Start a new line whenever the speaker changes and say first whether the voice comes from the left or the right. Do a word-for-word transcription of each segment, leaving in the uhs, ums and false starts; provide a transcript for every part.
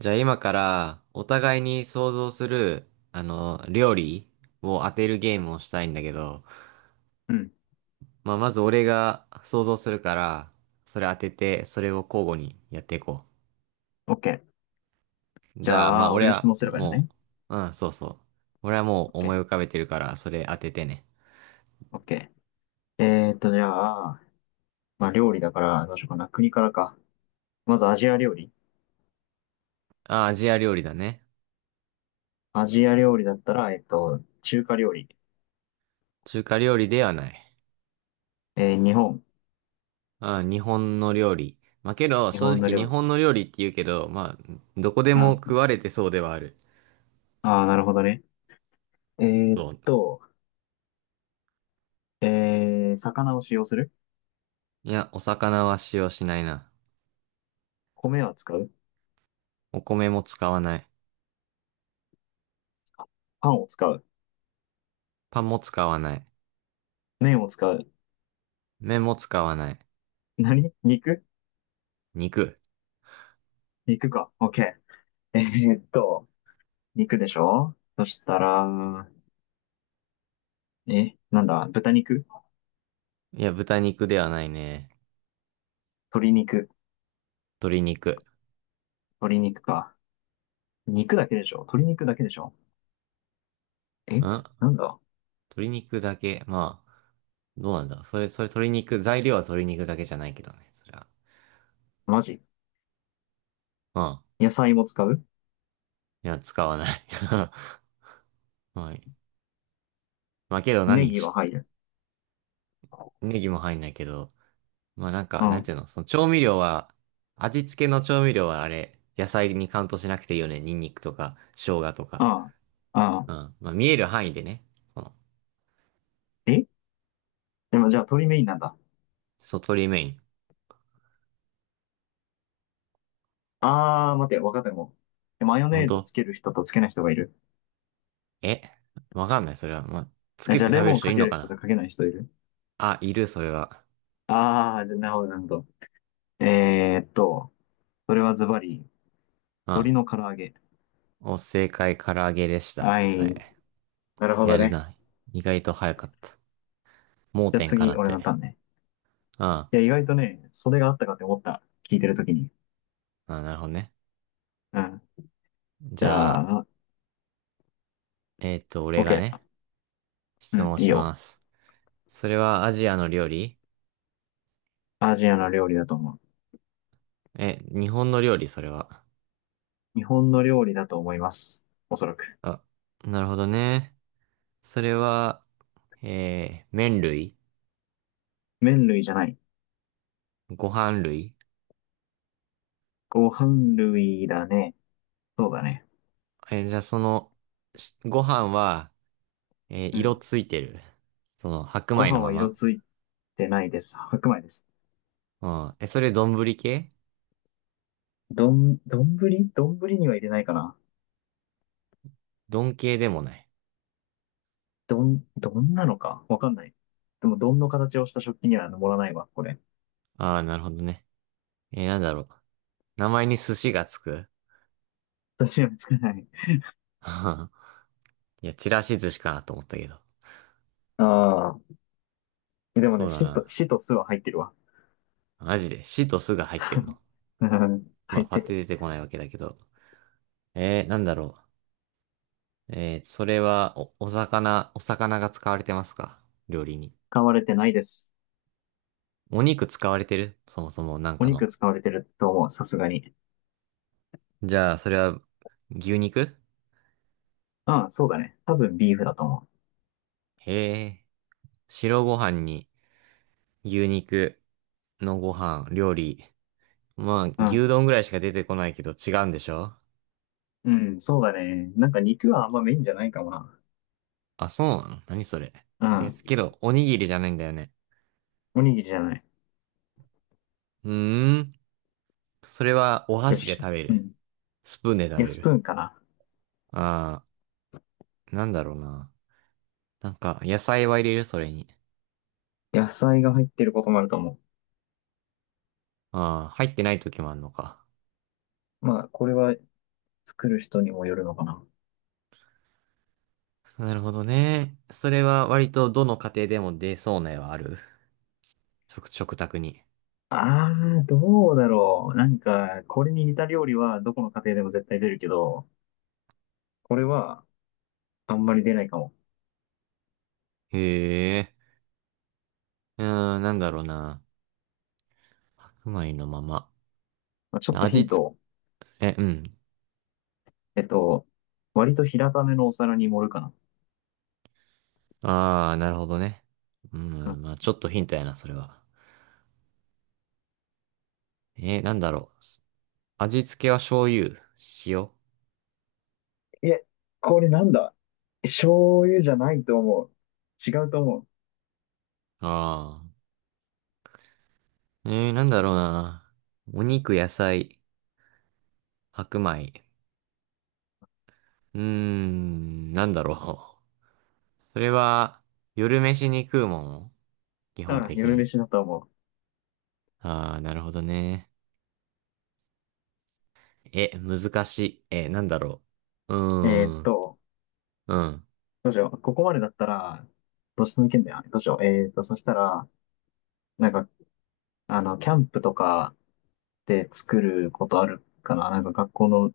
right: じゃあ今からお互いに想像する、あの、料理を当てるゲームをしたいんだけど、
left: うん。
right: まあまず俺が想像するから、それ当てて、それを交互にやっていこ
left: オッケー
right: う。
left: じ
right: じゃあ
left: ゃ
right: まあ
left: あ、
right: 俺
left: 俺が質
right: は
left: 問すればいいの
right: も
left: ね。
right: う、うん、そうそう。俺はもう
left: オッケ
right: 思い浮
left: ー
right: かべてるから、それ当ててね。
left: オッケーえーっと、じゃあ、まあ、料理だから、どうしようかな。国からか。まずアジア料理。
right: あ、アジア料理だね。
left: アジア料理だったら、えーっと、中華料理。
right: 中華料理ではない。
left: えー日本。
right: あ、日本の料理。まあけど、
left: 日
right: 正
left: 本の
right: 直日
left: 料理。
right: 本の料理って言うけど、まあ、どこで
left: う
right: も食
left: ん。
right: われてそうではある。
left: ああ、なるほどね。えーっ
right: そう。
left: と、えー、魚を使用する？
right: いや、お魚は使用しないな。
left: 米は使う？
right: お米も使わない。
left: パンを使う？
right: パンも使わない。
left: 麺を使う？
right: 麺も使わない。
left: 何肉？
right: 肉。
left: 肉か。オッケーえーっと、肉でしょ？そしたら、え、なんだ、豚肉？
right: いや、豚肉ではないね。
left: 鶏肉？
right: 鶏肉。
left: 鶏肉か。肉だけでしょ？鶏肉だけでしょ？え、
right: ん
left: なんだ？
right: 鶏肉だけ。まあ、どうなんだ。それ、それ鶏肉、材料は鶏肉だけじゃないけどね。それは。
left: マジ？
right: まあ、
left: 野菜も使う？
right: いや、使わない。はい。まあけど
left: ネ
right: 何
left: ギは
right: し、
left: 入る。
right: ネギも入んないけど。まあなん
left: う
right: か、なん
left: ん。
right: ていうの、その調味料は、味付けの調味料はあれ、野菜にカウントしなくていいよね。ニンニクとか、生姜とか。
left: ああ。ああ。
right: うん。まあ見える範囲でね。その、
left: え、でもじゃあ鶏メインなんだ。
right: そう、鶏メイン。
left: あー、待て、わかったかも。マヨ
right: 本
left: ネーズ
right: 当？
left: つける人とつけない人がいる。
right: えわかんない、それは。まあ、つ
left: え、
right: け
left: じ
right: て
left: ゃあ
right: 食
left: レ
right: べる
left: モン
right: 人い
left: か
right: ん
left: け
right: の
left: る
right: か
left: 人と
right: な？
left: かけない人いる？
right: あ、いる、それは。
left: ああー、じゃあなるほど、なるほど。えーっと、それはズバリ、
right: う
left: 鶏
right: ん。
left: の唐揚げ？
right: お、正解、唐揚げでした。
left: は
right: 答
left: い。
right: え。
left: なるほど
right: やる
left: ね。
right: な。意外と早かった。盲
left: じゃあ
right: 点かな
left: 次、
right: っ
left: 俺のタ
right: て。
left: ーンね。
right: うん。あ、
left: いや、意外とね、それがあったかって思った。聞いてるときに。
right: なるほどね。
left: うん。じ
right: じゃあ、
left: ゃあ、
right: えっと、俺が
left: OK。
right: ね、
left: う
right: 質
left: ん、
right: 問
left: いい
right: し
left: よ。
right: ます。それはアジアの料理？
left: アジアの料理だと思う。
right: え、日本の料理、それは。
left: 日本の料理だと思います。おそらく。
right: あ、なるほどね。それは、えー、麺類？
left: 麺類じゃない。
right: ご飯類？
left: ご飯類だね。そうだね。
right: え、じゃあその、しご飯は、えー
left: う
right: 色
left: ん。
right: ついてる？その、白
left: ご
right: 米の
left: 飯
right: ま
left: は色
right: ま。
left: ついてないです。白米です。
right: うん。え、それ丼系？
left: どん、どんぶりどんぶりには入れないかな。
right: 丼系でもない。
left: どん、どんなのかわかんない。でも、どんの形をした食器には盛らないわ、これ。
right: ああ、なるほどね。えーなんだろう。名前に寿司がつく？
left: 私はつかない。
right: いや、ちらし寿司かなと思ったけど。
left: ああ。でも
right: そ
left: ね、
right: うだ
left: シと、
right: な。
left: シと酢は入ってるわ。
right: マジで、しとすが入ってん の？
left: うん、
right: ま
left: 入
right: あ、
left: っ
right: パッ
left: て
right: て
left: る。
right: 出てこないわけだけど。えーなんだろう。えーそれは、お、お魚、お魚が使われてますか？料理に。
left: 使われてないです。
right: お肉使われてるそもそも、なん
left: お
right: か
left: 肉
right: の。
left: 使われてると思う、さすがに。
right: じゃあ、それは、牛肉？
left: ああ、そうだね。多分ビーフだと思
right: へえ、白ご飯に、牛肉のご飯、料理。まあ、
left: う。うん。
right: 牛丼ぐらいしか出てこないけど違うんでしょ？
left: うん、そうだね。なんか肉はあんまメインじゃないかもな。
right: あ、そうなの？何それ。
left: う
right: です
left: ん。
right: けど、おにぎりじゃないんだよね。
left: おにぎりじゃない。
right: うーん。それはお
left: よ
right: 箸で
left: し。
right: 食べ
left: う
right: る？
left: ん。
right: スプーンで食
left: いや、
right: べ
left: スプー
right: る？
left: ンかな。
right: ああ、なんだろうな。なんか、野菜は入れるそれに？
left: 野菜が入ってることもあると思
right: ああ、入ってない時もあんのか。
left: う。まあ、これは作る人にもよるのかな。
right: なるほどね。それは割とどの家庭でも出そうな絵はある。食、食卓に。
left: ああ、どうだろう。なんか、これに似た料理はどこの家庭でも絶対出るけど、これはあんまり出ないかも。
right: へえ。うーん、なんだろうな。白米のまま。
left: まあ、ちょっとヒ
right: 味
left: ント
right: 付
left: を。
right: え、うん。
left: えっと、割と平ためのお皿に盛るかな。
right: ああ、なるほどね。うん、まあちょっとヒントやな、それは。えー、なんだろう。味付けは醤油、塩。あ
left: え、これなんだ？醤油じゃないと思う。違うと思う。
right: あ。えー、なんだろうな。お肉、野菜、白米。うーん、なんだろう。それは、夜飯に食うもん基
left: う
right: 本
left: ん、
right: 的
left: 夜
right: に。
left: 飯だと思
right: ああ、なるほどね。え、難しい。えなんだろう。う
left: う。えーっ
right: ーん、
left: と、
right: うん。
left: どうしよう。ここまでだったら、どうしてもいけんだよ。どうしよう。えーっと、そしたら、なんか、あの、キャンプとかで作ることあるかな。なんか学校の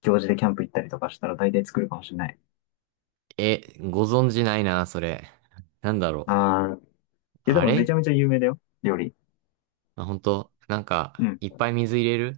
left: 行事でキャンプ行ったりとかしたら大体作るかもしれない。
right: え、ご存知ないな、それ。なんだろう。
left: あー、いやで
right: あ
left: もめち
right: れ
left: ゃめちゃ有名だよ。料理。
right: まあ、本当なん
left: う
right: か、
left: ん。
right: いっぱい水入れる？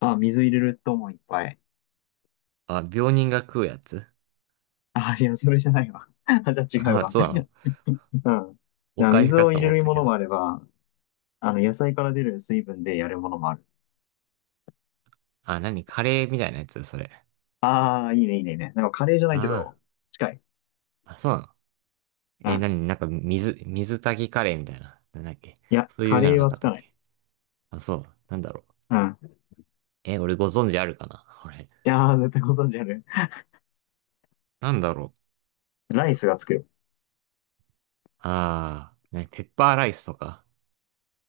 left: あ、水入れると思う、いっぱい。
right: あ、病人が食うやつ？
left: あ、いや、それじゃないわ。あ、じゃ あ違
right: ま
left: う
right: あ、
left: わ。
right: そうなの？
left: うん。じ
right: お
left: ゃあ
right: かゆ
left: 水
right: か
left: を
right: と
left: 入れ
right: 思っ
left: る
right: た
left: も
right: け
left: の
right: ど。
left: もあれば、あの、野菜から出る水分でやるものもある。
right: あ、何カレーみたいなやつそれ？
left: ああ、いいね、いいね、いいね。なんかカレーじゃないけ
right: あ
left: ど、近い。
right: あ、あ、そうなの？
left: う
right: え
left: ん。
right: 何なんか、水、水炊きカレーみたいな。なんだっけ？
left: いや、
right: そうい
left: カ
right: うの
left: レー
right: な
left: は
right: かっ
left: つ
right: た
left: か
right: っ
left: ない。
right: け？あ、そう。なんだろう。
left: うん。
right: え俺ご存知あるかなこれ？
left: いやー、絶対ご存知ある。
right: なんだろう。
left: ライスがつく。
right: ああ、ね、ペッパーライスとか。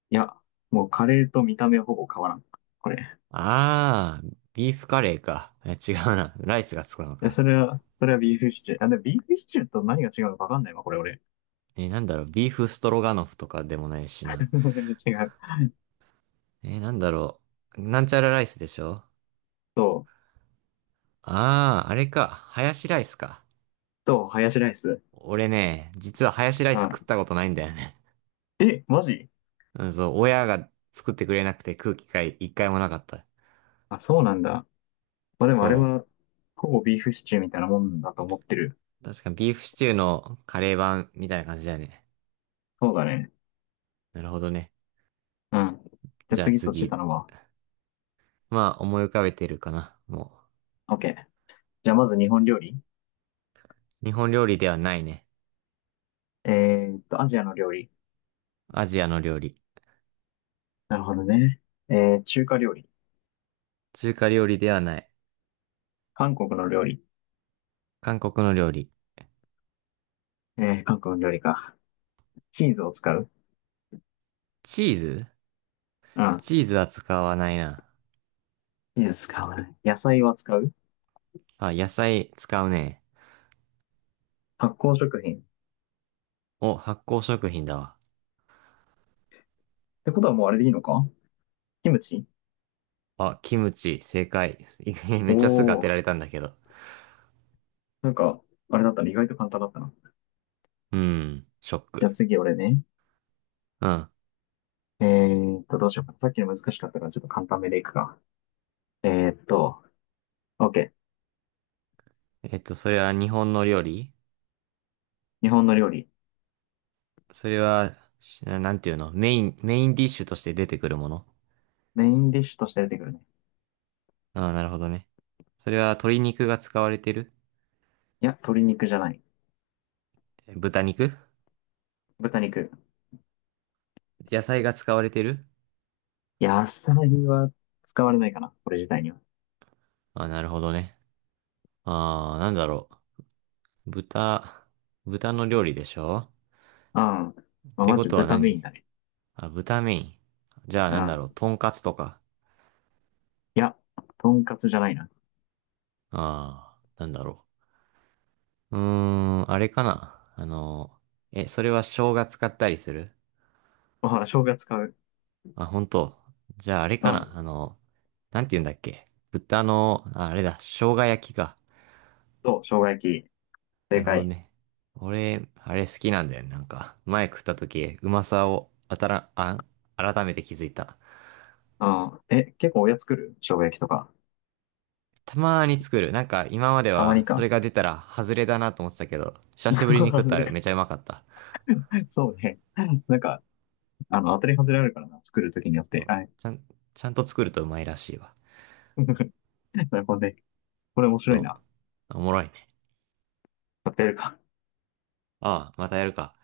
left: いや、もうカレーと見た目はほぼ変わらん。これ。
right: ああ、ビーフカレーか。え違うな。ライスがつくの
left: で
right: か。
left: それは、それはビーフシチュー。あ、でもビーフシチューと何が違うのかわかんないわ、これ俺。
right: えなんだろう。ビーフストロガノフとかでもないしな。
left: 違う。
right: えー、なんだろう。なんちゃらライスでしょ？
left: そう。
right: ああー、あれか。ハヤシライスか。
left: そう、ハヤシライス。
right: 俺ね、実はハヤシライ
left: う
right: ス食っ
left: ん。
right: たことないんだよね。
left: え、マジ？
right: うんそう、親が作ってくれなくて食う機会一回もなかった。
left: あ、そうなんだ。まあでもあれ
right: そ
left: は、ほぼビーフシチューみたいなもんだと思ってる。
right: う。確かビーフシチューのカレー版みたいな感じだね。
left: そうだね。
right: なるほどね。
left: うん。じゃあ
right: じゃあ
left: 次そっち
right: 次。
left: 頼むわ。
right: まあ、思い浮かべてるかな。も
left: OK。じゃあまず日本料理。
right: う。日本料理ではないね。
left: えーっと、アジアの料理。
right: アジアの料理。
left: なるほどね。えー、中華料理。
right: 中華料理ではない。
left: 韓国の料理。
right: 韓国の料理。
left: えー、韓国の料理か。チーズを使う？
right: チーズ？
left: うん。
right: チーズは使わないな。
left: チーズ使わない。野菜は使う。
right: あ、野菜使うね。
left: 発酵食品。っ
right: お、発酵食品だわ。
left: てことはもうあれでいいのか？キムチ？
right: あ、キムチ、正解。め
left: お
right: っちゃすぐ当てら
left: ー。
right: れたんだけど。
left: なんか、あれだったら意外と簡単だったな。
right: うん、ショッ
left: じゃ
right: ク。
left: あ次俺ね。
right: うん。
left: えーっと、どうしようか。さっきの難しかったからちょっと簡単めでいくか。えーっと、OK。
right: えっと、それは日本の料理？
left: 日本の料理。
right: それは、しなんていうのメイン、メインディッシュとして出てくるもの？
left: メインディッシュとして出てくるね。
right: ああ、なるほどね。それは鶏肉が使われてる？
left: いや、鶏肉じゃない。
right: 豚肉？
left: 豚肉。
right: 野菜が使われてる？
left: 野菜は使われないかな、これ自体には。
right: ああ、なるほどね。ああ、なんだろう。豚、豚の料理でしょ？
left: うん。ま
right: っ
left: あ、
right: て
left: ま
right: ことは
left: 豚メイン
right: 何？
left: だね。
right: あ、豚メイン。じゃあ
left: う
right: なんだろ
left: ん。
right: う。とんかつとか。
left: いや、とんかつじゃないな。
right: ああ、なんだろう。うーん、あれかな。あの、え、それは生姜使ったりする？
left: あ、ほら、生姜使う。
right: あ、本当。じゃああれ
left: う
right: かな。
left: ん。
right: あの、なんて言うんだっけ。豚の、あ、あれだ、生姜焼きか。
left: そう、生姜焼き。
right: な
left: 正
right: るほど
left: 解。
right: ね。俺、あれ好きなんだよね。なんか、前食った時、うまさを、あたら、あ、改めて気づいた。
left: うん。え、結構おやつ作る？生姜焼きとか。
right: たまーに作る。なんか、今まで
left: たま
right: は、
left: に
right: それ
left: か。
right: が出たら、外れだなと思ってたけど、久 しぶりに食っ
left: 外
right: たら
left: れ？
right: めちゃうまかった。
left: そうね。なんか、あの、当たり外れあるからな。作るときによっ
right: そ
left: て。
right: う
left: はい。
right: ちゃん、ちゃんと作るとうまいらしいわ。
left: なるほどね。これ面白い
right: そう。
left: な。
right: おもろいね。
left: 買ってやるか。
right: ああ、またやるか。